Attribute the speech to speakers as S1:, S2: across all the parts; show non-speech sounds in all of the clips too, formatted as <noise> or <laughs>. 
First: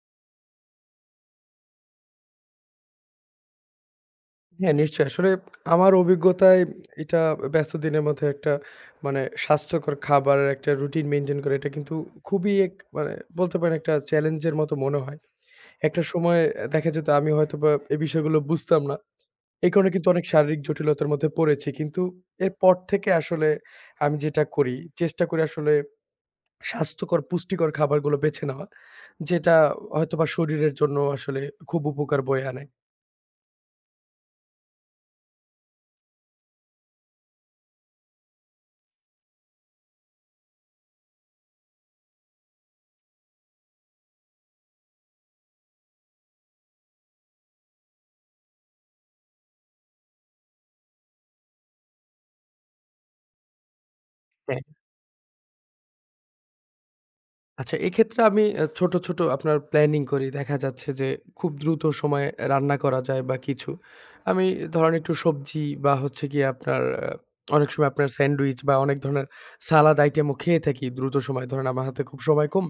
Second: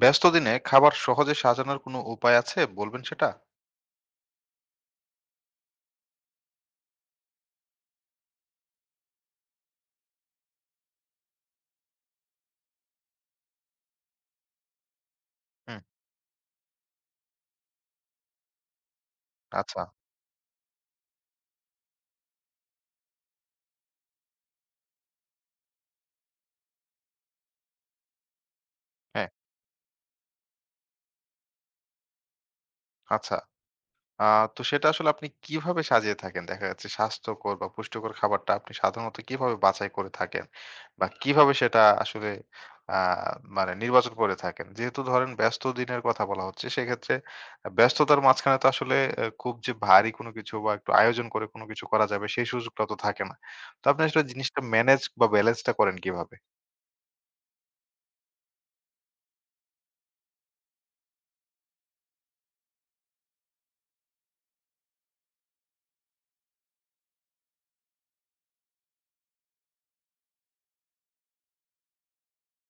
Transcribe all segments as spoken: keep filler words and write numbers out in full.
S1: ব্যস্ত দিনে খাবার সহজে সাজানোর কোনো উপায় আছে বলবেন সেটা?
S2: হ্যাঁ, নিশ্চয়ই। আসলে আমার অভিজ্ঞতায় এটা ব্যস্ত দিনের মধ্যে একটা মানে স্বাস্থ্যকর খাবারের একটা রুটিন মেইনটেইন করা এটা কিন্তু খুবই এক মানে বলতে পারেন একটা চ্যালেঞ্জের মতো মনে হয়।
S1: হুম।
S2: একটা সময় দেখা যেত আমি হয়তোবা এই বিষয়গুলো বুঝতাম না। এই
S1: আচ্ছা।
S2: কারণে কিন্তু অনেক শারীরিক জটিলতার মধ্যে পড়েছি। কিন্তু এরপর থেকে আসলে আমি যেটা করি, চেষ্টা করি আসলে স্বাস্থ্যকর পুষ্টিকর খাবারগুলো বেছে নেওয়া।
S1: হ্যাঁ।
S2: যেটা হয়তোবা শরীরের জন্য আসলে খুব উপকার বয়ে আনে।
S1: আচ্ছা। আ তো সেটা আসলে আপনি কিভাবে সাজিয়ে থাকেন? দেখা যাচ্ছে স্বাস্থ্যকর বা পুষ্টিকর খাবারটা আপনি সাধারণত কিভাবে বাছাই করে থাকেন? বা কিভাবে সেটা আসলে আ মানে নির্বাচন করে থাকেন? যেহেতু ধরেন ব্যস্ত দিনের কথা বলা হচ্ছে, সেক্ষেত্রে আ ব্যস্ততার মাঝখানে তো আসলে এ খুব যে ভারী কোনো কিছু বা একটু আয়োজন করে কোনো কিছু করা যাবে সেই সুযোগটা তো থাকে না। তো আপনি আসলে জিনিসটা ম্যানেজ বা ব্যালেন্সটা করেন কিভাবে?
S2: আচ্ছা, এক্ষেত্রে আমি অ্যা ছোট, ছোট আপনার প্ল্যানিং করি। দেখা যাচ্ছে যে খুব দ্রুত সময়ে রান্না করা যায় বা কিছু। আমি ধরেন একটু সবজি বা হচ্ছে গিয়ে আপনার আ অনেক সময় আপনার স্যান্ডউইচ বা অনেক ধরনের সালাদ আইটেমও খেয়ে থাকি দ্রুত সময়ে। ধরেন আমার হাতে খুব সময় কম।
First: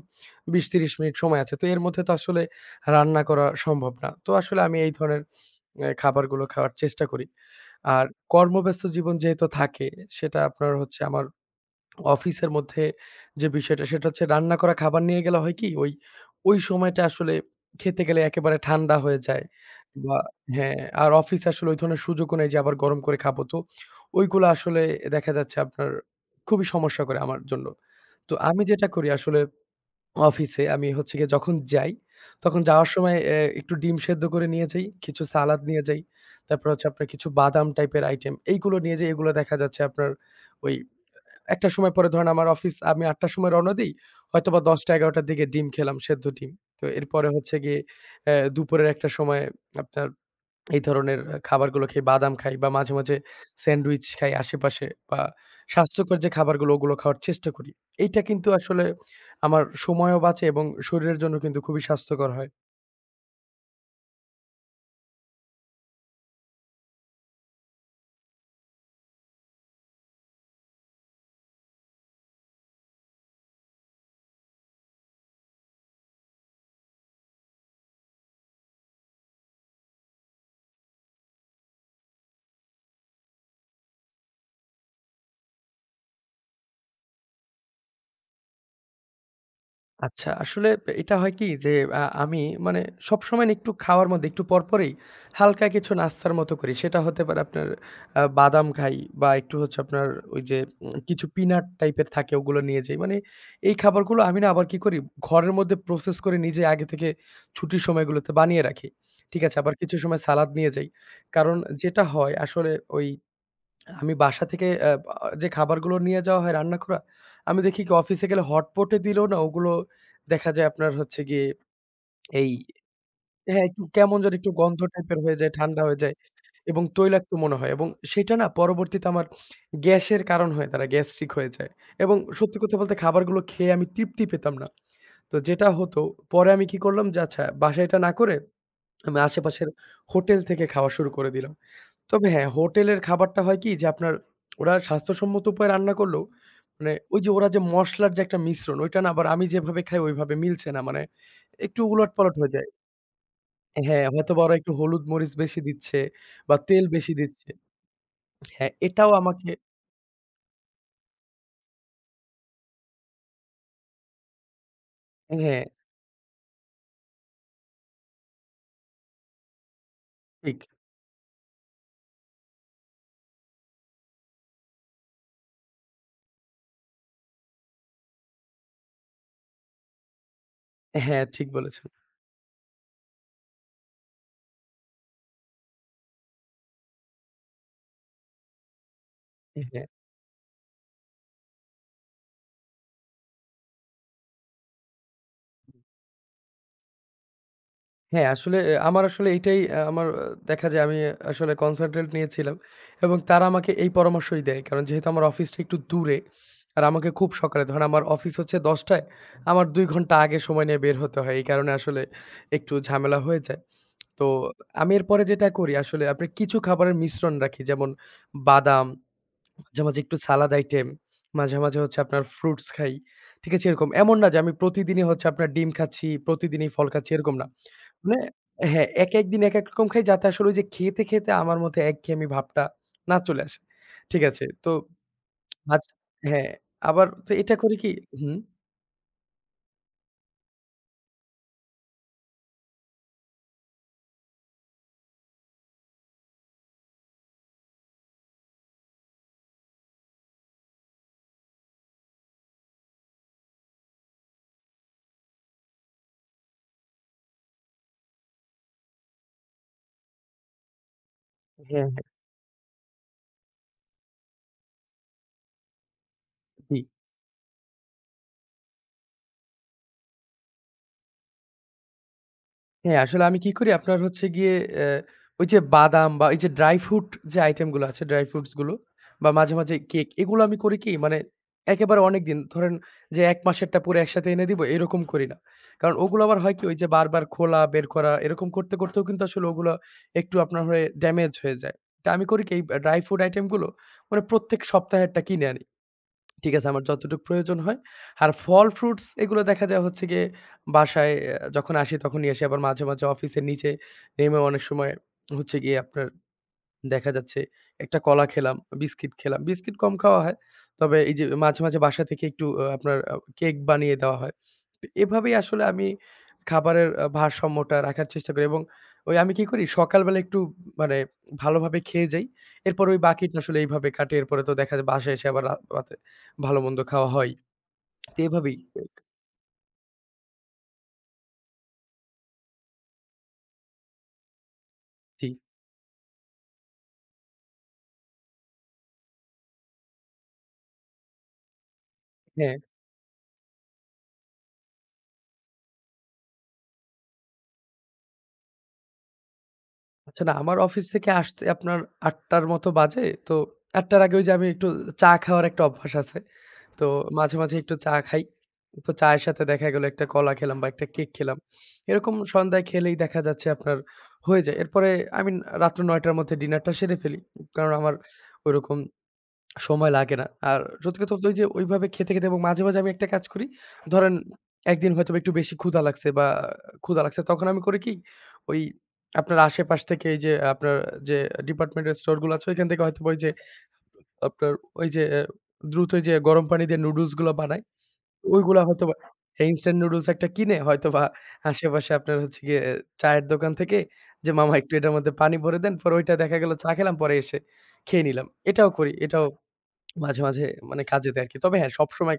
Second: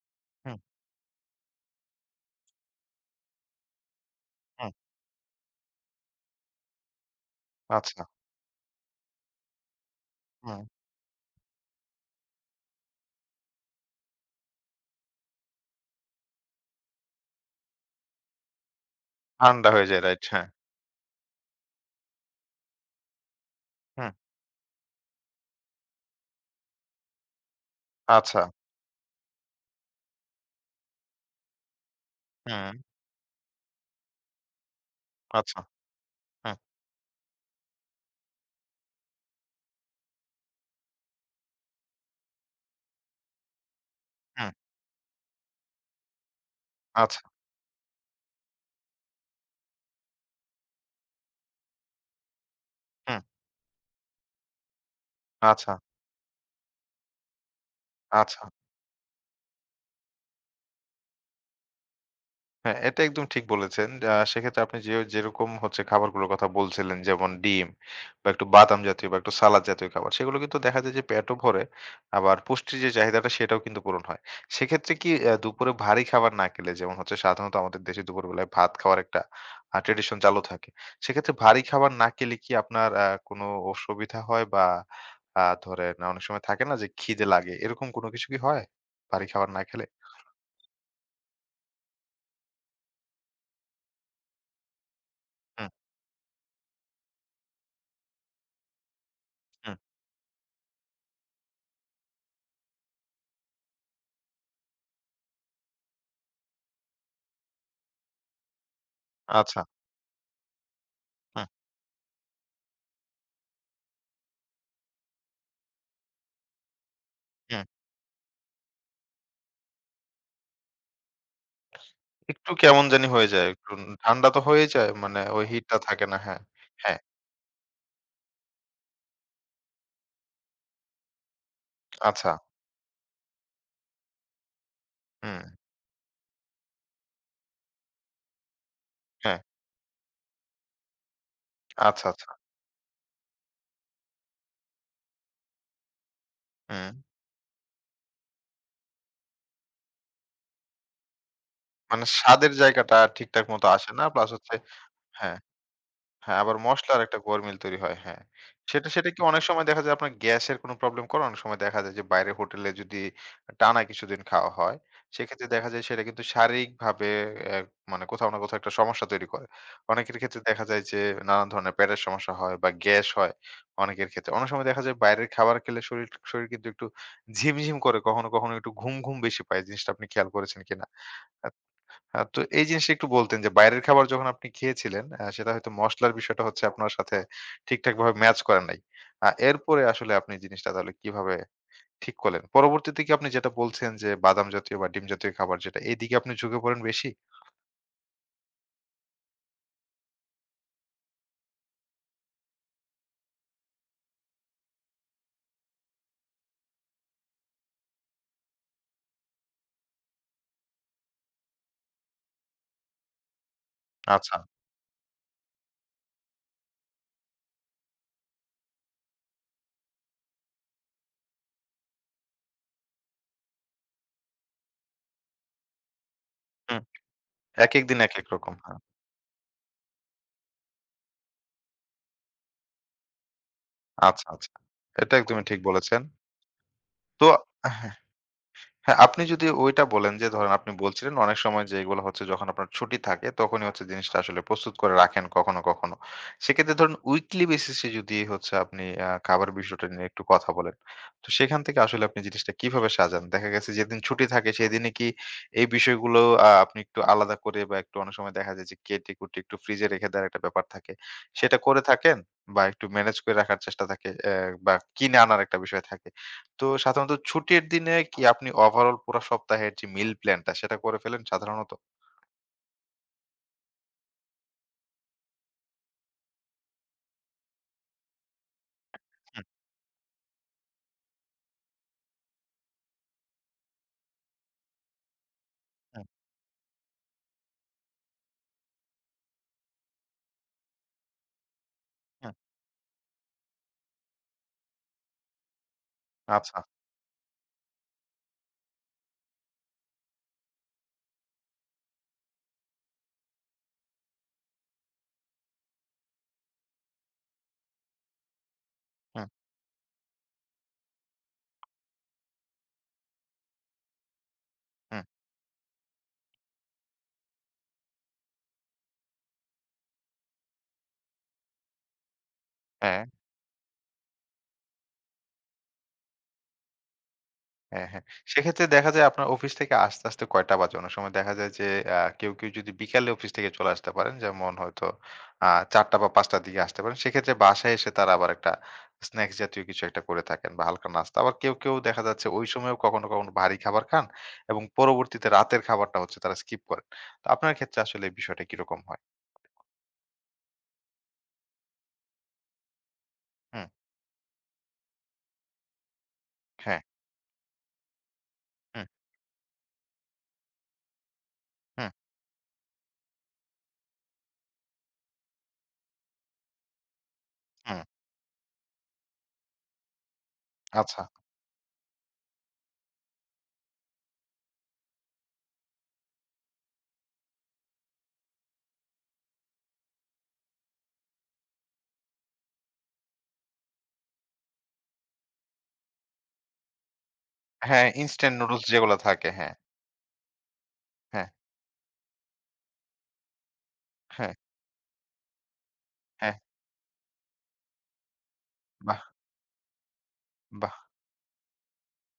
S1: হুম,
S2: বিশ থেকে ত্রিশ মিনিট সময় আছে। তো এর মধ্যে তো আসলে রান্না করা সম্ভব না। তো আসলে
S1: হুম।
S2: আমি এই ধরনের অ্যা খাবারগুলো খাওয়ার চেষ্টা করি।
S1: আচ্ছা।
S2: আর কর্মব্যস্ত জীবন যেহেতু থাকে, সেটা
S1: হুম।
S2: আপনার হচ্ছে আমার অফিসের মধ্যে যে বিষয়টা সেটা হচ্ছে রান্না করা খাবার নিয়ে গেলে হয় কি ওই, ওই সময়টা আসলে খেতে গেলে একেবারে ঠান্ডা হয়ে যায়
S1: ঠান্ডা হয়ে যায়।
S2: বা
S1: রাইট, হ্যাঁ।
S2: হ্যাঁ, আর অফিসে আসলে ওই ধরনের সুযোগও নেই যে আবার গরম করে খাবো। তো
S1: হুম,
S2: ওইগুলো আসলে দেখা যাচ্ছে আপনার খুবই সমস্যা করে আমার জন্য। তো
S1: আচ্ছা।
S2: আমি যেটা করি আসলে অফিসে আমি হচ্ছে গিয়ে যখন যাই, তখন
S1: হুম,
S2: যাওয়ার সময় এ একটু ডিম সেদ্ধ করে নিয়ে যাই, কিছু
S1: আচ্ছা।
S2: সালাদ নিয়ে যাই।
S1: হুম,
S2: তারপর হচ্ছে আপনার কিছু বাদাম টাইপের আইটেম এইগুলো নিয়ে যাই। এগুলো দেখা যাচ্ছে আপনার ওই একটা সময় পরে ধরেন আমার অফিস আমি ৮ঃ শূন্য শূন্য র সময় রওনা দেই।
S1: হুম,
S2: হয়তোবা ১০ঃ০০-১১ঃ শূন্য শূন্য র দিকে ডিম খেলাম, সেদ্ধ ডিম। তো
S1: আচ্ছা।
S2: এরপরে হচ্ছে গিয়ে অ্যা দুপুরের একটা সময় আপনার এই ধরনের খাবারগুলো খাই, বাদাম খাই বা মাঝে, মাঝে
S1: হুম,
S2: স্যান্ডউইচ খাই আশেপাশে বা
S1: আচ্ছা,
S2: স্বাস্থ্যকর যে খাবারগুলো ওগুলো খাওয়ার চেষ্টা করি। এইটা
S1: আচ্ছা।
S2: কিন্তু আসলে আমার সময়ও বাঁচে এবং শরীরের জন্য কিন্তু খুবই স্বাস্থ্যকর হয়।
S1: হ্যাঁ, এটা একদম ঠিক বলেছেন। আ সেক্ষেত্রে আপনি যে যেরকম হচ্ছে খাবারগুলোর কথা বলছিলেন যেমন ডিম বা একটু বাদাম জাতীয় বা একটু সালাদ জাতীয় খাবার সেগুলো কিন্তু দেখা যায় যে পেটও ভরে আবার পুষ্টির যে চাহিদাটা সেটাও কিন্তু পূরণ হয়। সেক্ষেত্রে কি অ্যা দুপুরে ভারী খাবার না খেলে যেমন হচ্ছে সাধারণত আমাদের দেশে দুপুরবেলায় ভাত খাওয়ার একটা আ ট্র্যাডিশন চালু থাকে। সেক্ষেত্রে ভারী খাবার না খেলে কি আপনার আ কোনো অসুবিধা হয় বা আ ধরেন অনেক সময় থাকে না যে খিদে লাগে এরকম কোনো কিছু কি হয়? ভারী খাবার না খেলে?
S2: আচ্ছা, আসলে এটা হয় কি যে আ আমি মানে সবসময় না একটু খাওয়ার মধ্যে একটু পরপরই
S1: হুম,
S2: হালকা কিছু নাস্তার মতো করি। সেটা হতে পারে আপনার আ বাদাম খাই বা একটু
S1: হুম।
S2: হচ্ছে আপনার ওই যে উম কিছু পিনাট টাইপের থাকে ওগুলো নিয়ে যাই। মানে এই খাবারগুলো আমি না আবার কি করি ঘরের মধ্যে প্রসেস করে নিজে আগে থেকে ছুটির সময়গুলোতে বানিয়ে রাখি। ঠিক আছে?
S1: আচ্ছা।
S2: আবার কিছু সময় সালাদ নিয়ে যাই।
S1: হুম,
S2: কারণ যেটা হয় আসলে ওই আমি বাসা থেকে অ্যা বা যে খাবারগুলো নিয়ে যাওয়া হয় রান্না করা, আমি
S1: হুম।
S2: দেখি কি অফিসে গেলে হটপটে দিলেও না ওগুলো দেখা যায় আপনার হচ্ছে গিয়ে
S1: একটু
S2: এই
S1: কেমন জানি হয়ে যায়।
S2: হ্যাঁ,
S1: একটু
S2: একটু কেমন
S1: ঠান্ডা
S2: যেন
S1: তো
S2: একটু
S1: হয়েই
S2: গন্ধ
S1: যায়।
S2: টাইপের
S1: মানে
S2: হয়ে
S1: ওই
S2: যায়,
S1: হিটটা
S2: ঠান্ডা হয়ে
S1: থাকে
S2: যায়
S1: না। হ্যাঁ,
S2: এবং
S1: হ্যাঁ।
S2: তৈলাক্ত মনে হয় এবং সেটা না পরবর্তীতে আমার গ্যাসের কারণ হয়ে দাঁড়ায়, গ্যাস্ট্রিক হয়ে যায় এবং
S1: আচ্ছা।
S2: সত্যি কথা বলতে খাবারগুলো খেয়ে আমি তৃপ্তি পেতাম না। তো
S1: হুম,
S2: যেটা হতো পরে আমি কি করলাম যে আচ্ছা বাসায় এটা না করে আমি
S1: হ্যাঁ।
S2: আশেপাশের হোটেল থেকে খাওয়া শুরু করে দিলাম।
S1: আচ্ছা, আচ্ছা।
S2: তবে হ্যাঁ, হোটেলের খাবারটা হয় কি যে আপনার ওরা স্বাস্থ্যসম্মত উপায়ে রান্না করলেও
S1: হুম।
S2: মানে ওই যে ওরা যে মসলার যে একটা মিশ্রণ ওইটা না আবার আমি যেভাবে খাই ওইভাবে মিলছে না। মানে একটু
S1: মানে
S2: উলটপালট
S1: স্বাদের
S2: হয়ে যায়।
S1: জায়গাটা ঠিকঠাক মতো আসে না।
S2: হ্যাঁ,
S1: প্লাস
S2: হয়তোবা
S1: হচ্ছে
S2: ওরা একটু হলুদ মরিচ
S1: হ্যাঁ।
S2: বেশি দিচ্ছে
S1: হ্যাঁ, আবার
S2: বা তেল
S1: মসলার
S2: বেশি
S1: একটা
S2: দিচ্ছে।
S1: গোলমেল তৈরি হয়, হ্যাঁ।
S2: হ্যাঁ,
S1: সেটা সেটা
S2: এটাও
S1: কি অনেক
S2: আমাকে
S1: সময় দেখা যায় আপনার গ্যাসের কোনো প্রবলেম করে? অনেক সময় দেখা যায় যে বাইরের হোটেলে যদি টানা কিছুদিন খাওয়া হয়, সেক্ষেত্রে
S2: হ্যাঁ,
S1: দেখা যায় সেটা কিন্তু শারীরিকভাবে অ্যা মানে কোথাও না কোথাও একটা সমস্যা তৈরি করে। অনেকের ক্ষেত্রে
S2: ঠিক।
S1: দেখা যায় যে নানান ধরনের পেটের সমস্যা হয় বা গ্যাস হয় অনেকের ক্ষেত্রে। অনেক সময় দেখা যায় বাইরের খাবার খেলে শরীর শরীর কিন্তু একটু ঝিমঝিম করে, কখনো, কখনো একটু ঘুম, ঘুম বেশি পায়। জিনিসটা আপনি খেয়াল করেছেন কিনা?
S2: হ্যাঁ, ঠিক বলেছেন।
S1: আ তো এই জিনিসটা একটু বলতেন যে বাইরের খাবার যখন আপনি খেয়েছিলেন, আ সেটা হয়তো মসলার বিষয়টা হচ্ছে আপনার সাথে ঠিকঠাকভাবে ম্যাচ করে নাই। আ এরপরে
S2: হ্যাঁ।
S1: আসলে আপনি জিনিসটা তাহলে কিভাবে ঠিক করলেন? পরবর্তীতে কি আপনি যেটা বলছেন যে বাদাম জাতীয় বা ডিম জাতীয় খাবার যেটা, এদিকে আপনি ঝুঁকে পড়েন বেশি?
S2: হ্যাঁ, আসলে এ আমার আসলে এইটাই আ আমার আহ, দেখা যায় আমি আসলে কনসালটেন্ট নিয়েছিলাম এবং তারা আমাকে এই পরামর্শই দেয়। কারণ যেহেতু আমার অফিসটা একটু দূরে আর আমাকে খুব সকালে ধরেন আমার অফিস হচ্ছে দশ টায়, আমার দুই ঘন্টা আগে সময় নিয়ে বের হতে হয়। এই কারণে আসলে একটু ঝামেলা হয়ে যায়। তো
S1: আচ্ছা।
S2: আমি এরপরে যেটা করি আসলে আপনার কিছু খাবারের মিশ্রণ রাখি যেমন বাদাম মাঝে, মাঝে একটু সালাদ আইটেম, মাঝে, মাঝে হচ্ছে আপনার ফ্রুটস খাই। ঠিক আছে? এরকম। এমন না যে আমি প্রতিদিনই হচ্ছে আপনার ডিম খাচ্ছি, প্রতিদিনই
S1: হুম।
S2: ফল খাচ্ছি এরকম না।
S1: একেক দিন
S2: মানে
S1: একেক রকম। হ্যাঁ।
S2: হ্যাঁ, একেক দিন একেক রকম খাই যাতে আসলে ওই যে খেতে, খেতে আমার মধ্যে একঘেয়েমি ভাবটা না চলে আসে। ঠিক
S1: আচ্ছা,
S2: আছে?
S1: আচ্ছা।
S2: তো
S1: এটা একদমই ঠিক
S2: মাঝ
S1: বলেছেন।
S2: হ্যাঁ, আবার
S1: তো
S2: তো এটা করি কি
S1: হ্যাঁ।
S2: হুম,
S1: হ্যাঁ, আপনি যদি ওইটা বলেন যে ধরেন আপনি বলছিলেন অনেক সময় যে এগুলো হচ্ছে যখন আপনার ছুটি থাকে তখনই হচ্ছে জিনিসটা আসলে প্রস্তুত করে রাখেন কখনো কখনো। সেক্ষেত্রে ধরুন উইকলি বেসিসে যদি হচ্ছে আপনি আ খাবার বিষয়টা নিয়ে একটু কথা বলেন। তো সেখান থেকে আসলে আপনি জিনিসটা কিভাবে সাজান? দেখা গেছে যেদিন ছুটি থাকে সেদিনে কি এই বিষয়গুলো আ আপনি একটু আলাদা করে বা একটু অনেক সময় দেখা যায় যে কেটে-কুটে একটু ফ্রিজে রেখে দেওয়ার একটা ব্যাপার থাকে। সেটা করে
S2: হ্যাঁ, হ্যাঁ,
S1: থাকেন? বা একটু ম্যানেজ করে রাখার চেষ্টা থাকে অ্যা বা কিনে আনার একটা বিষয় থাকে? তো
S2: জি।
S1: সাধারণত ছুটির দিনে কি আপনি ওভারঅল পুরা সপ্তাহের যে মিল প্ল্যানটা সেটা করে ফেলেন সাধারণত?
S2: হ্যাঁ, আসলে আমি কি করি আপনার হচ্ছে গিয়ে অ্যা ওই যে বাদাম বা এই যে ড্রাই ফ্রুট যে আইটেম গুলো আছে, ড্রাই ফ্রুটস গুলো বা
S1: হুম,
S2: মাঝে, মাঝে কেক এগুলো আমি করি কি মানে একেবারে অনেকদিন ধরেন যে এক মাসেরটা পুরো একসাথে এনে দিব এরকম করি না। কারণ
S1: হুম,
S2: ওগুলো আবার হয় কি ওই যে বারবার খোলা, বের করা এরকম করতে, করতেও কিন্তু আসলে ওগুলো একটু আপনার হয়ে ড্যামেজ হয়ে যায়। তা আমি
S1: হুম।
S2: করি কি এই ড্রাই ফ্রুট আইটেম গুলো মানে প্রত্যেক সপ্তাহেরটা কিনে আনি। ঠিক
S1: আচ্ছা।
S2: আছে আমার যতটুকু প্রয়োজন হয়। আর ফল ফ্রুটস এগুলো দেখা যায় হচ্ছে গিয়ে বাসায় অ্যা যখন আসি তখন নিয়ে আসি। আবার মাঝে, মাঝে অফিসের নিচে নেমেও অনেক সময় হচ্ছে গিয়ে আপনার দেখা যাচ্ছে একটা কলা খেলাম, বিস্কিট
S1: হুম,
S2: খেলাম। বিস্কিট কম খাওয়া হয়। তবে এই যে মাঝে, মাঝে বাসা থেকে একটু আ আপনার আ কেক বানিয়ে দেওয়া হয়। তো
S1: হুম।
S2: এভাবেই আসলে আমি খাবারের আ ভারসাম্যটা রাখার চেষ্টা করি এবং ওই আমি কি করি সকালবেলা একটু মানে ভালোভাবে খেয়ে যাই। এরপর ওই
S1: হ্যাঁ।
S2: বাকিটা আসলে এইভাবে কাটে। এরপরে তো দেখা যায় বাসায় এসে আবার রা রাতে ভালো-মন্দ খাওয়া হয়।
S1: হ্যাঁ, হ্যাঁ।
S2: তো এভাবেই
S1: সেক্ষেত্রে
S2: আহ,
S1: দেখা যায় আপনার অফিস থেকে আসতে, আসতে কয়টা বাজে? অনেক সময় দেখা যায় যে আ কেউ, কেউ যদি বিকালে অফিস থেকে চলে আসতে পারেন, যেমন হয়তো
S2: জি,
S1: আ ৪ঃ শূন্য শূন্য বা ৫ঃ শূন্য শূন্য র দিকে আসতে পারেন। সেক্ষেত্রে বাসায় এসে তারা আবার একটা স্ন্যাকস জাতীয় কিছু একটা করে থাকেন বা হালকা নাস্তা। আবার কেউ, কেউ দেখা যাচ্ছে ওই
S2: হ্যাঁ।
S1: সময়েও কখনো, কখনো ভারী খাবার খান এবং পরবর্তীতে রাতের খাবারটা হচ্ছে তারা স্কিপ করেন। তো আপনার ক্ষেত্রে আসলে এই বিষয়টা কিরকম হয়?
S2: আচ্ছা না আমার অফিস থেকে আসতে আপনার ৮ঃ শূন্য শূন্য র মতো বাজে। তো
S1: হুম,
S2: ৮ঃ শূন্য শূন্য র আগে ওই যে আমি একটু চা খাওয়ার একটা অভ্যাস আছে।
S1: হ্যাঁ,
S2: তো মাঝে, মাঝে একটু চা খাই।
S1: হুম,
S2: তো চায়ের সাথে দেখা গেল একটা কলা খেলাম বা একটা কেক খেলাম।
S1: হুম,
S2: এরকম সন্ধ্যায় খেলেই দেখা যাচ্ছে আপনার হয়ে যায়। এরপরে আমি ন- রাত্র নয় টার মধ্যে ডিনারটা সেরে ফেলি। কারণ
S1: হুম।
S2: আমার ওইরকম সময় লাগে না। আর সত্যি
S1: আচ্ছা।
S2: কথা বলতে ওইযে ওইভাবে খেতে, খেতে এবং মাঝে, মাঝে আমি একটা কাজ করি। ধরেন একদিন হয়তোবা একটু বেশি ক্ষুধা লাগছে বা ক্ষুধা লাগছে তখন আমি করি কি ওই আপনার আশেপাশ থেকে এই যে আপনার যে ডিপার্টমেন্টাল স্টোর গুলো আছে ওইখান থেকে হয়তোবা ওই যে আপনার ওই যে অ্যা দ্রুত ওই যে গরম পানি দিয়ে নুডলস গুলো বানাই।
S1: হ্যাঁ, ইনস্ট্যান্ট নুডলস
S2: ওইগুলা হয়তোবা
S1: যেগুলা থাকে।
S2: হ্যাঁ,
S1: হ্যাঁ,
S2: ইনস্ট্যান্ট নুডলস একটা কিনে হয়তোবা
S1: হ্যাঁ,
S2: আশেপাশে আপনার হচ্ছে গিয়ে চায়ের দোকান থেকে যে,
S1: হ্যাঁ,
S2: "মামা একটু এটার মধ্যে পানি ভরে দেন।" পরে ওইটা
S1: হ্যাঁ।
S2: দেখা গেল চা খেলাম, পরে এসে খেয়ে নিলাম। এটাও করি।
S1: বাহ!
S2: এটাও মাঝে, মাঝে
S1: বাহ!
S2: মানে কাজে দেয় আরকি। তবে হ্যাঁ, সবসময়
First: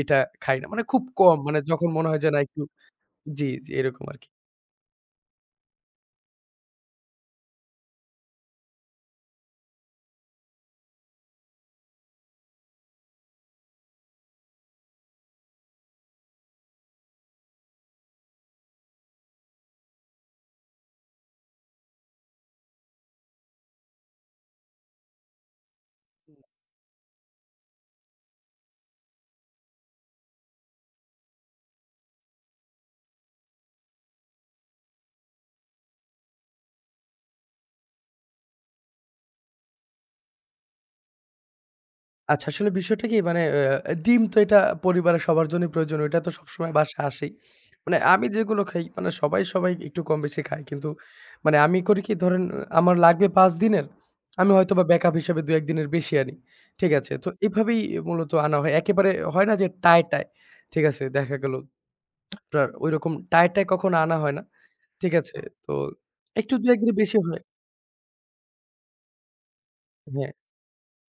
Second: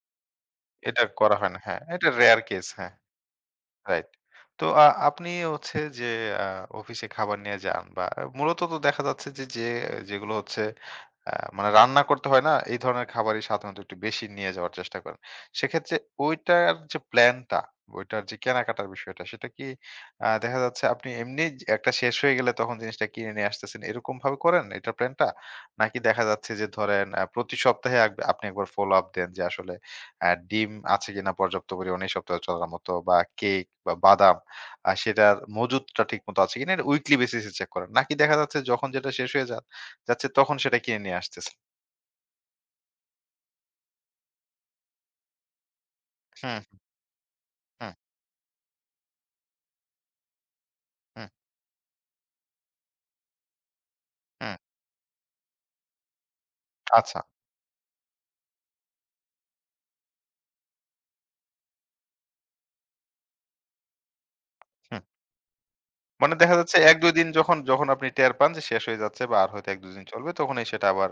S2: এটা খাই না। মানে
S1: এটা
S2: খুব
S1: করা
S2: কম
S1: হয় না।
S2: মানে
S1: হ্যাঁ,
S2: যখন
S1: এটা
S2: মনে হয় যে, না
S1: রেয়ার
S2: একটু
S1: কেস হ্যাঁ,
S2: জি, জি এরকম
S1: রাইট।
S2: আরকি।
S1: তো আ আপনি হচ্ছে যে আ অফিসে খাবার নিয়ে যান বা মূলত তো দেখা যাচ্ছে যে, যে যেগুলো হচ্ছে আ মানে রান্না করতে হয় না? এই ধরনের খাবারই সাধারণত একটু বেশি নিয়ে যাওয়ার চেষ্টা করেন। সেক্ষেত্রে ওইটার যে প্ল্যানটা, ওইটার যে কেনাকাটার বিষয়টা সেটা কি আ দেখা যাচ্ছে আপনি এমনি একটা শেষ হয়ে গেলে তখন জিনিসটা কিনে নিয়ে আসতেছেন এরকম ভাবে করেন এটার প্ল্যানটা? নাকি দেখা যাচ্ছে যে ধরেন আ প্রতি সপ্তাহে আগ আপনি একবার ফলো আপ দেন যে আসলে আ ডিম আছে কিনা পর্যাপ্ত পরিমাণে এই সপ্তাহে চলার মতো বা কেক বা বাদাম আ সেটার মজুদটা ঠিকমতো আছে কিনা এটা উইকলি বেসিস এ চেক করেন। নাকি দেখা যাচ্ছে যখন যেটা শেষ হয়ে যা যাচ্ছে তখন সেটা কিনে নিয়ে আসতেছেন।
S2: আচ্ছা, আসলে বিষয়টা কি মানে আ ডিম তো এটা পরিবারের সবার জন্যই প্রয়োজন। ওইটা তো
S1: হুম,
S2: সবসময় বাসায় আসেই।
S1: হুম,
S2: মানে আমি যেগুলো খাই মানে সবাই, সবাই একটু কম বেশি খায়। কিন্তু
S1: হুম,
S2: মানে আমি করি কি ধরেন আ আমার লাগবে পাঁচ দিনের, আমি
S1: হুম।
S2: হয়তোবা ব্যাকআপ হিসেবে দুই এক দিনের বেশি আনি। ঠিক আছে?
S1: আচ্ছা।
S2: তো এভাবেই মূলত আনা হয়। একেবারে হয় না যে টায়, টায় ঠিক আছে? দেখা গেল আপনার ঐরকম টায়, টায় কখনো আনা হয় না।
S1: হুম।
S2: ঠিক আছে? তো
S1: মানে দেখা
S2: একটু
S1: যাচ্ছে
S2: দুই এক দিন
S1: এক দুই
S2: বেশি
S1: দিন
S2: হয়।
S1: যখন যখন আপনি টের পান যে শেষ হয়ে যাচ্ছে বা আর হয়তো এক দুই দিন চলবে
S2: হ্যাঁ।
S1: তখনই সেটা আবার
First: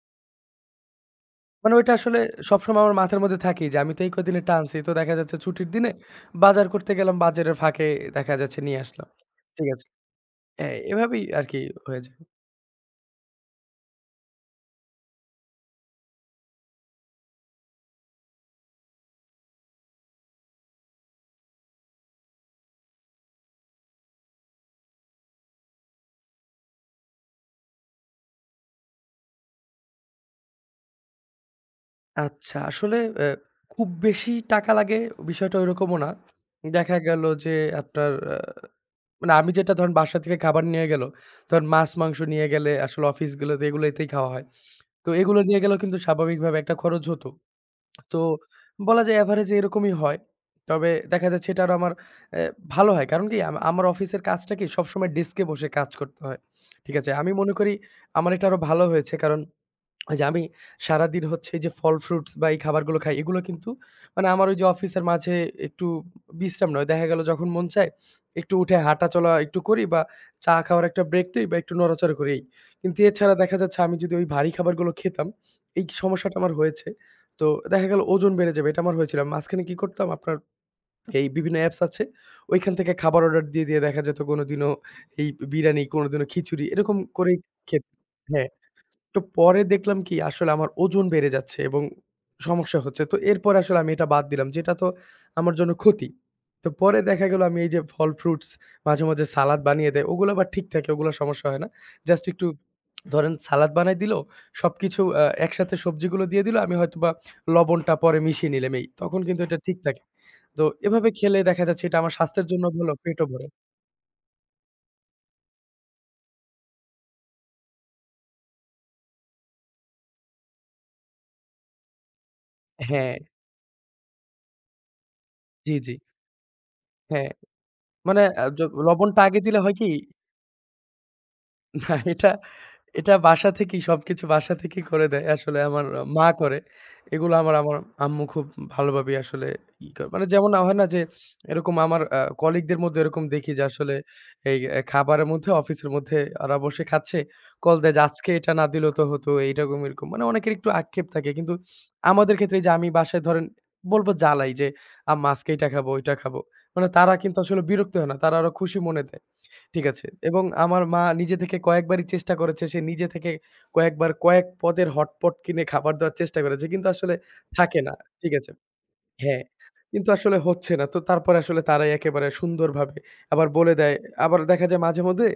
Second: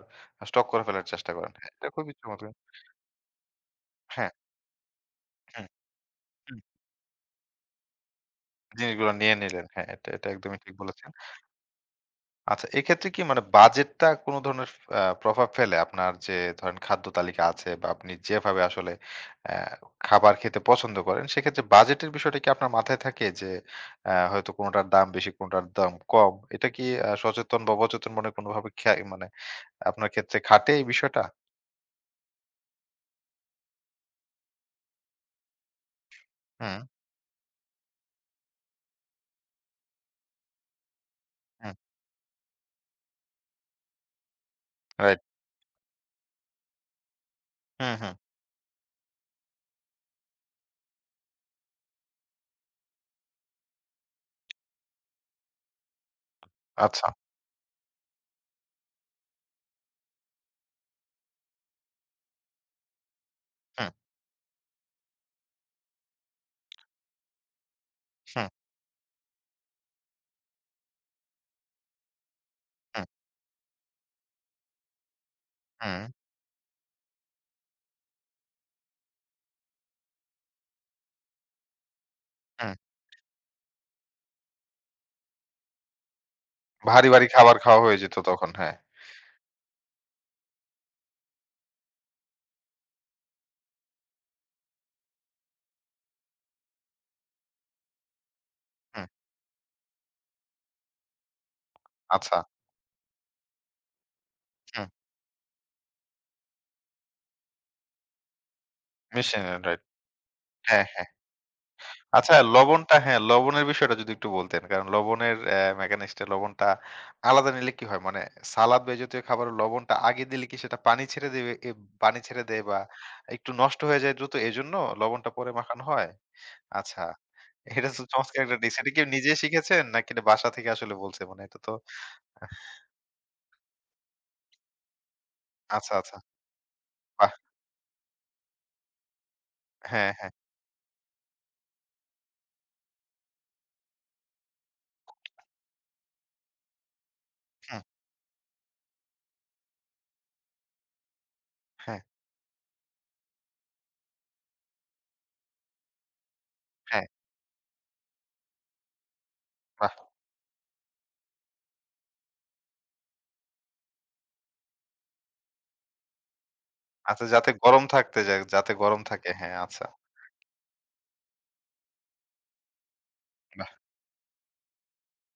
S1: স্টক করে ফেলার চেষ্টা করেন। হ্যাঁ,
S2: মানে
S1: এটা
S2: ওইটা
S1: খুবই
S2: আসলে
S1: চমৎকার।
S2: সবসময় আমার মাথার মধ্যে থাকেই যে আমি তো এই
S1: হ্যাঁ,
S2: কদিনে টানছি। তো দেখা যাচ্ছে
S1: হুম,
S2: ছুটির দিনে
S1: হুম।
S2: বাজার করতে গেলাম, বাজারের ফাঁকে দেখা যাচ্ছে নিয়ে আসলাম।
S1: জিনিসগুলো নিয়ে নিলেন।
S2: ঠিক
S1: হ্যাঁ,
S2: আছে?
S1: এটা এটা একদমই ঠিক
S2: হ্যাঁ,
S1: বলেছেন।
S2: এভাবেই আরকি হয়ে যায়।
S1: আচ্ছা, এক্ষেত্রে কি মানে বাজেটটা কোন ধরনের আ প্রভাব ফেলে? আপনার যে ধরেন খাদ্য তালিকা আছে বা আপনি যেভাবে আসলে অ্যা খাবার খেতে পছন্দ করেন, সেক্ষেত্রে বাজেটের বিষয়টা কি আপনার মাথায় থাকে? যে অ্যা হয়তো কোনটার দাম বেশি, কোনটার দাম কম। এটা কি আ সচেতন বা অবচেতন মনে কোনভাবে খেয়া মানে আপনার ক্ষেত্রে খাটে এই বিষয়টা?
S2: আচ্ছা, আসলে অ্যা খুব বেশি টাকা লাগে বিষয়টা ওইরকমও না।
S1: হুম,
S2: দেখা গেল যে আপনার আ মানে আমি যেটা ধরেন বাসা থেকে খাবার নিয়ে গেল, ধরেন
S1: হুম,
S2: মাছ-মাংস নিয়ে গেলে আসলে অফিসগুলোতে এগুলোতেই খাওয়া হয়। তো
S1: রাইট।
S2: এগুলো নিয়ে গেলেও কিন্তু স্বাভাবিকভাবে একটা খরচ হতো।
S1: হুম, হুম।
S2: তো বলা যায় এভারেজ এরকমই হয়। তবে দেখা যাচ্ছে এটা আরো আমার অ্যা ভালো হয়। কারণ কি আম আমার অফিসের কাজটা কি সবসময় ডেস্কে বসে কাজ করতে হয়। ঠিক
S1: আচ্ছা।
S2: আছে? আমি মনে করি আমার এটা আরো ভালো হয়েছে কারণ ওই যে আমি সারাদিন হচ্ছে এই যে ফল ফ্রুটস বা এই খাবারগুলো খাই, এগুলো কিন্তু
S1: হুম,
S2: মানে আমার ওই যে অফিসের মাঝে একটু বিশ্রাম নয়। দেখা গেল যখন মন চায়
S1: হুম,
S2: একটু উঠে হাঁটাচলা একটু করি বা চা খাওয়ার একটা ব্রেক নেই বা একটু নড়াচড়া করি এই। কিন্তু
S1: হুম,
S2: এছাড়া দেখা যাচ্ছে আমি যদি ওই ভারী খাবারগুলো খেতাম, এই
S1: হুম,
S2: সমস্যাটা আমার হয়েছে। তো দেখা গেল ওজন বেড়ে যাবে এটা আমার হয়েছিল। মাঝখানে কি করতাম আপনার এই বিভিন্ন অ্যাপস আছে।
S1: হুম।
S2: ওইখান থেকে খাবার অর্ডার দিয়ে, দিয়ে দেখা যেত কোনোদিনও এই বিরিয়ানি, কোনোদিনও খিচুড়ি এরকম
S1: ভারী, ভারী
S2: করেই
S1: খাবার
S2: খে
S1: খাওয়া হয়ে যেত
S2: হ্যাঁ।
S1: তখন। হ্যাঁ।
S2: তো পরে দেখলাম কি আসলে আমার ওজন বেড়ে যাচ্ছে এবং সমস্যা হচ্ছে। তো এরপরে আসলে আমি এটা বাদ দিলাম। যেটা তো আমার জন্য ক্ষতি। তো পরে দেখা গেল আমি এই যে ফল ফ্রুটস মাঝে,
S1: হুম,
S2: মাঝে সালাদ বানিয়ে দেয়। ওগুলো আবার ঠিক থাকে, ওগুলো সমস্যা হয় না। জাস্ট
S1: আচ্ছা।
S2: একটু ধরেন সালাদ বানায় দিল।
S1: হুম,
S2: সবকিছু আ একসাথে সবজিগুলো দিয়ে দিল। আমি হয়তোবা লবণটা পরে মিশিয়ে নিলাম এই। তখন
S1: মিশিয়ে
S2: কিন্তু এটা
S1: নেন,
S2: ঠিক
S1: রাইট।
S2: থাকে। তো
S1: হ্যাঁ, হ্যাঁ।
S2: এভাবে খেলে দেখা যাচ্ছে এটা আমার
S1: আচ্ছা
S2: স্বাস্থ্যের জন্য ভালো,
S1: লবণটা হ্যাঁ,
S2: পেটও ভরে
S1: লবণের বিষয়টা যদি একটু বলতেন। কারণ লবণের অ্যা মেকানিক্সটা লবণটা আলাদা নিলে কি হয়? মানে সালাদ বা এই জাতীয় খাবারে লবণটা আগে দিলে কি সেটা পানি ছেড়ে দেবে এ পানি ছেড়ে দেয় বা
S2: হ্যাঁ,
S1: একটু নষ্ট হয়ে যায় দ্রুত এজন্য লবণটা পরে
S2: জি,
S1: মাখানো
S2: জি।
S1: হয়? আচ্ছা।
S2: হ্যাঁ,
S1: এটা তো
S2: মানে
S1: চমৎকার
S2: আ
S1: একটা
S2: য
S1: ডিশ। এটা কি
S2: লবণটা
S1: নিজে
S2: আগে দিলে হয়
S1: শিখেছেন
S2: কি?
S1: নাকি এটা বাসা থেকে আসলে বলছে? মানে এটা তো
S2: <laughs> না এটা এটা বাসা থেকেই সবকিছু বাসা থেকেই করে দেয়। আসলে আমার
S1: আচ্ছা, আচ্ছা।
S2: মা করে।
S1: বাহ!
S2: এগুলো আমার, আমার আম্মু খুব ভালোভাবেই আসলে ই করে।
S1: হ্যাঁ,
S2: মানে
S1: হ্যাঁ।
S2: যেমন হয় না যে এরকম আমার আ কলিগদের মধ্যে এরকম দেখি যে আসলে এই এ খাবারের মধ্যে অফিসের মধ্যে ওরা বসে খাচ্ছে। কল
S1: হুম,
S2: দেয় যে, "আজকে এটা না দিলেও তো হতো।" এইরকম এরকম। মানে অনেকের একটু আক্ষেপ থাকে। কিন্তু
S1: হ্যাঁ,
S2: আমাদের ক্ষেত্রে এই যে আমি বাসায় ধরেন বলব জ্বালাই যে, "আম্মা আজকে এটা খাবো, ওইটা খাবো।" মানে
S1: হ্যাঁ।
S2: তারা কিন্তু আসলে বিরক্ত হয় না। তারা আরো খুশি মনে দেয়। ঠিক
S1: বাহ!
S2: আছে। এবং আমার মা নিজে থেকে কয়েকবারই চেষ্টা করেছে। সে নিজে থেকে কয়েকবার কয়েক পদের হটপট কিনে খাবার দেওয়ার চেষ্টা করেছে। কিন্তু আসলে
S1: আচ্ছা যাতে
S2: থাকে
S1: গরম
S2: না।
S1: থাকতে
S2: ঠিক
S1: যায়
S2: আছে।
S1: যাতে গরম থাকে।
S2: হ্যাঁ,
S1: হ্যাঁ, আচ্ছা।
S2: কিন্তু আসলে হচ্ছে না। তো তারপরে আসলে তারাই একেবারে সুন্দরভাবে আবার
S1: বাহ!
S2: বলে দেয়। আবার দেখা যায় মাঝে মধ্যে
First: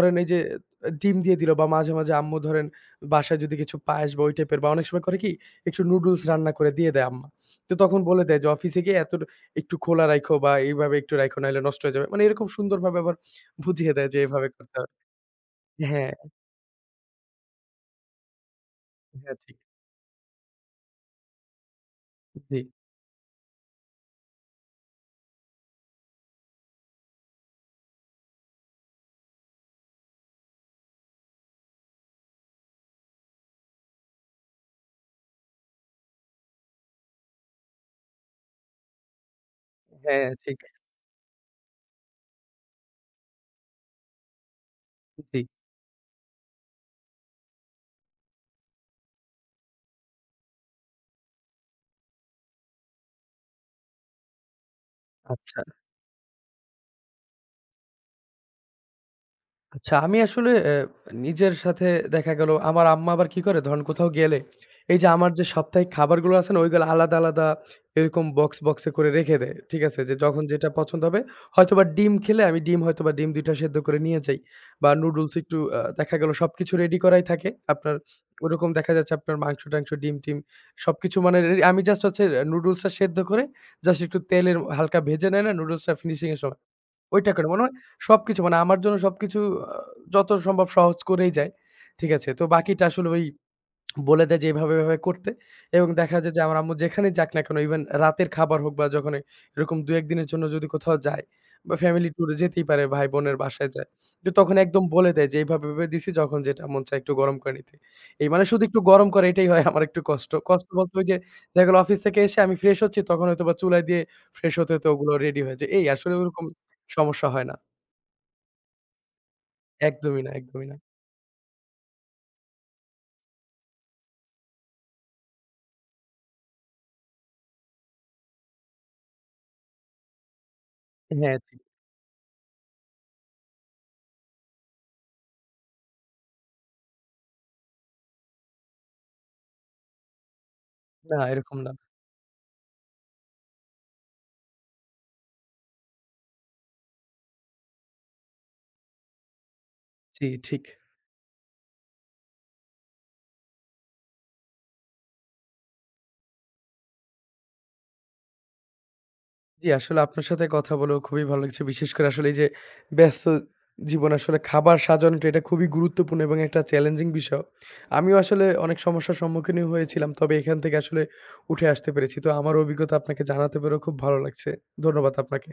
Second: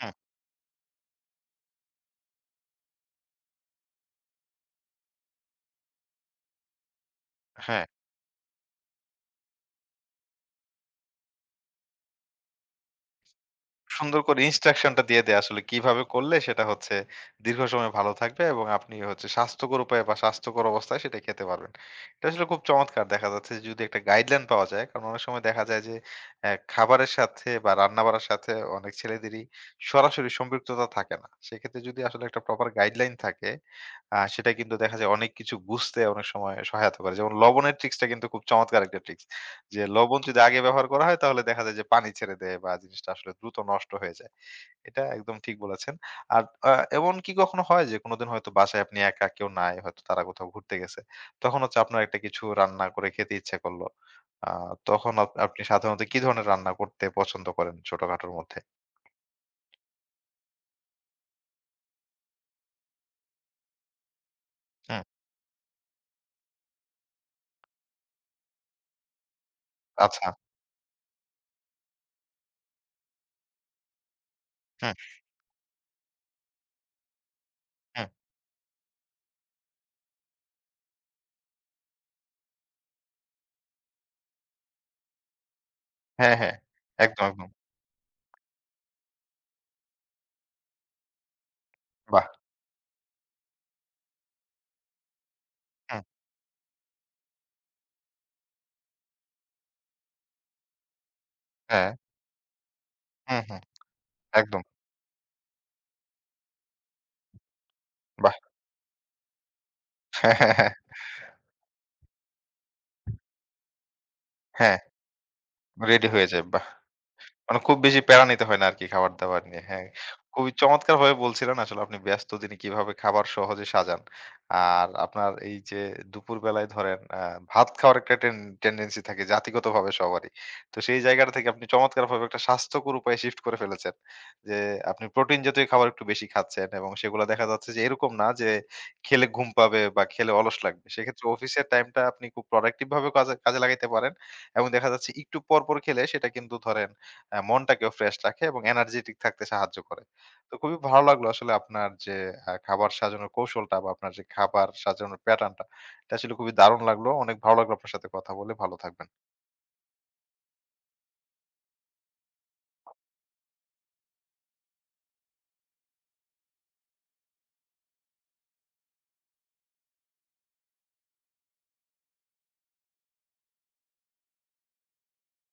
S1: হুম,
S2: এই যে আ ডিম দিয়ে দিল বা মাঝে, মাঝে আম্মু ধরেন বাসায় যদি কিছু পায়েস বা ওই টাইপের বা অনেক সময় করে কি একটু নুডলস রান্না করে দিয়ে দেয় আম্মা। তো
S1: হ্যাঁ।
S2: তখন বলে দেয় যে, "অফিসে গিয়ে এত একটু খোলা রাইখো বা এইভাবে একটু রাইখো নাইলে নষ্ট হয়ে যাবে।" মানে এরকম সুন্দরভাবে আবার বুঝিয়ে দেয় যে
S1: সুন্দর করে
S2: এভাবে করতে হবে।
S1: ইনস্ট্রাকশনটা দিয়ে দেয় আসলে কিভাবে
S2: হ্যাঁ,
S1: করলে সেটা হচ্ছে দীর্ঘ সময় ভালো থাকবে এবং আপনি হচ্ছে
S2: হ্যাঁ ঠিক।
S1: স্বাস্থ্যকর উপায়ে বা স্বাস্থ্যকর অবস্থায় সেটা খেতে পারবেন। এটা আসলে
S2: জি।
S1: খুব চমৎকার দেখা যাচ্ছে যে যদি একটা গাইডলাইন পাওয়া যায় কারণ অনেক সময় দেখা যায় যে অ্যা খাবারের সাথে বা রান্নাবাড়ার সাথে অনেক ছেলেদেরই সরাসরি সম্পৃক্ততা থাকে না। সেক্ষেত্রে যদি আসলে একটা প্রপার গাইডলাইন থাকে আ সেটা কিন্তু দেখা যায় অনেক কিছু বুঝতে অনেক সময় সহায়তা করে। যেমন লবণের ট্রিক্সটা কিন্তু খুব চমৎকার একটা ট্রিক্স। যে লবণ
S2: হ্যাঁ
S1: যদি আগে
S2: ঠিক।
S1: ব্যবহার করা হয় তাহলে দেখা যায় যে পানি ছেড়ে দেয় বা জিনিসটা আসলে দ্রুত নষ্ট হয়ে যায়। এটা একদম
S2: জি।
S1: ঠিক বলেছেন। আর আ এমন কি কখনো হয় যে কোনোদিন হয়তো বাসায় আপনি একা কেউ নাই, হয়তো তারা কোথাও ঘুরতে গেছে। তখন হচ্ছে আপনার একটা কিছু রান্না করে খেতে ইচ্ছা করলো। আ তখন আপ আপনি
S2: আচ্ছা।
S1: সাধারণত কি ধরনের রান্না করতে পছন্দ করেন ছোটখাটোর মধ্যে?
S2: আচ্ছা আমি আসলে অ্যা নিজের সাথে দেখা গেল আমার আম্মা আবার কি করে ধরেন কোথাও গেলে এই
S1: হুম,
S2: যে আমার যে সাপ্তাহিক খাবারগুলো আছে না ওইগুলো আলাদা, আলাদা এরকম বক্স, বক্সে করে রেখে দেয়। ঠিক আছে? যে
S1: আচ্ছা।
S2: যখন যেটা পছন্দ হবে হয়তোবা ডিম খেলে আমি ডিম হয়তোবা ডিম দুই টা সেদ্ধ করে নিয়ে যাই বা
S1: হুম,
S2: নুডলস একটু আ দেখা গেল সবকিছু রেডি করাই থাকে। আপনার
S1: হুম।
S2: ওরকম দেখা যাচ্ছে আপনার মাংস-টাংস, ডিম-টিম সবকিছু মানে রে আমি জাস্ট হচ্ছে অ্যা নুডলসটা সেদ্ধ করে জাস্ট একটু তেলের হালকা ভেজে নেয় না নুডলসটা ফিনিশিং
S1: হ্যাঁ,
S2: এর
S1: হ্যাঁ।
S2: সময়।
S1: একদম,
S2: ওইটা করে
S1: একদম।
S2: মনে হয় সবকিছু মানে আমার জন্য সবকিছু আ যত সম্ভব সহজ করেই যায়। ঠিক
S1: বাহ!
S2: আছে? তো বাকিটা আসলে ওই বলে দেয় যে এভাবে, এভাবে করতে এবং
S1: হুম,
S2: দেখা যায় যে আমার আম্মু যেখানেই যাক না কেন ইভেন রাতের খাবার হোক বা যখন এরকম দুই এক দিনের জন্য যদি কোথাও যায় বা
S1: হ্যাঁ।
S2: ফ্যামিলি ট্যুরে যেতেই পারে ভাই-বোনের
S1: হুম, হুম।
S2: বাসায় যায়। তো তখন
S1: একদম।
S2: একদম বলে দেয় যে এভাবে, এভাবে দিছি যখন যেটা মন চায় একটু গরম করে নিতে। এই
S1: বাহ!
S2: মানে
S1: <laughs>
S2: শুধু একটু গরম করা এটাই হয় আমার একটু কষ্ট।
S1: হ্যাঁ, হ্যাঁ,
S2: কষ্ট
S1: হ্যাঁ,
S2: বলতে ওই যে দেখা গেল অফিস থেকে এসে আমি ফ্রেশ হচ্ছি তখন হয়তোবা চুলায় দিয়ে ফ্রেশ হতে,
S1: হ্যাঁ।
S2: হতে ওগুলো রেডি হয়ে যায়। এই
S1: রেডি
S2: আসলে
S1: হয়ে যায়।
S2: ওরকম
S1: বাহ!
S2: সমস্যা হয় না।
S1: মানে খুব বেশি প্যারা নিতে হয় না আরকি খাবার-দাবার নিয়ে। হ্যাঁ,
S2: একদমই না,
S1: খুবই
S2: একদমই না।
S1: চমৎকারভাবে বলছিলেন আসলে আপনি ব্যস্ত দিনে কিভাবে খাবার সহজে সাজান। আর আপনার এই যে দুপুরবেলায় ধরেন আ ভাত খাওয়ার একটা টেন টেনডেন্সি থাকে জাতিগতভাবে সবারই। তো সেই জায়গাটা
S2: হ্যাঁ,
S1: থেকে
S2: ঠিক।
S1: আপনি চমৎকারভাবে একটা স্বাস্থ্যকর উপায়ে শিফট করে ফেলেছেন। যে আপনি প্রোটিন জাতীয় খাবার একটু বেশি খাচ্ছেন এবং সেগুলা দেখা যাচ্ছে যে এরকম না যে খেলে ঘুম পাবে বা খেলে অলস লাগবে।
S2: না,
S1: সেক্ষেত্রে
S2: এরকম
S1: অফিসের
S2: না।
S1: টাইমটা আপনি খুব প্রোডাক্টিভ ভাবে কাজে কাজে লাগাইতে পারেন। এবং দেখা যাচ্ছে একটু পর, পর খেলে সেটা কিন্তু ধরেন আ মনটাকেও ফ্রেশ রাখে এবং এনার্জেটিক থাকতে সাহায্য করে।
S2: জি,
S1: তো
S2: ঠিক।
S1: খুবই ভালো লাগলো আসলে আপনার যে আ খাবার সাজানোর কৌশলটা বা আপনার যে খাবার সাজানোর প্যাটার্ন টা এটা আসলে খুবই দারুণ লাগলো। অনেক ভালো লাগলো আপনার সাথে কথা বলে। ভালো থাকবেন।
S2: জি, আসলে আপনার সাথে কথা বলেও খুবই ভালো লাগছে। বিশেষ করে আসলে এই যে ব্যস্ত জীবনে আসলে খাবার সাজানোটা এটা খুবই গুরুত্বপূর্ণ এবং একটা চ্যালেঞ্জিং বিষয়। আমিও আসলে অনেক সমস্যার সম্মুখীনই হয়েছিলাম। তবে এখান থেকে আসলে উঠে আসতে পেরেছি। তো আমার অভিজ্ঞতা আপনাকে জানাতে পেরেও খুব ভালো লাগছে। ধন্যবাদ আপনাকে।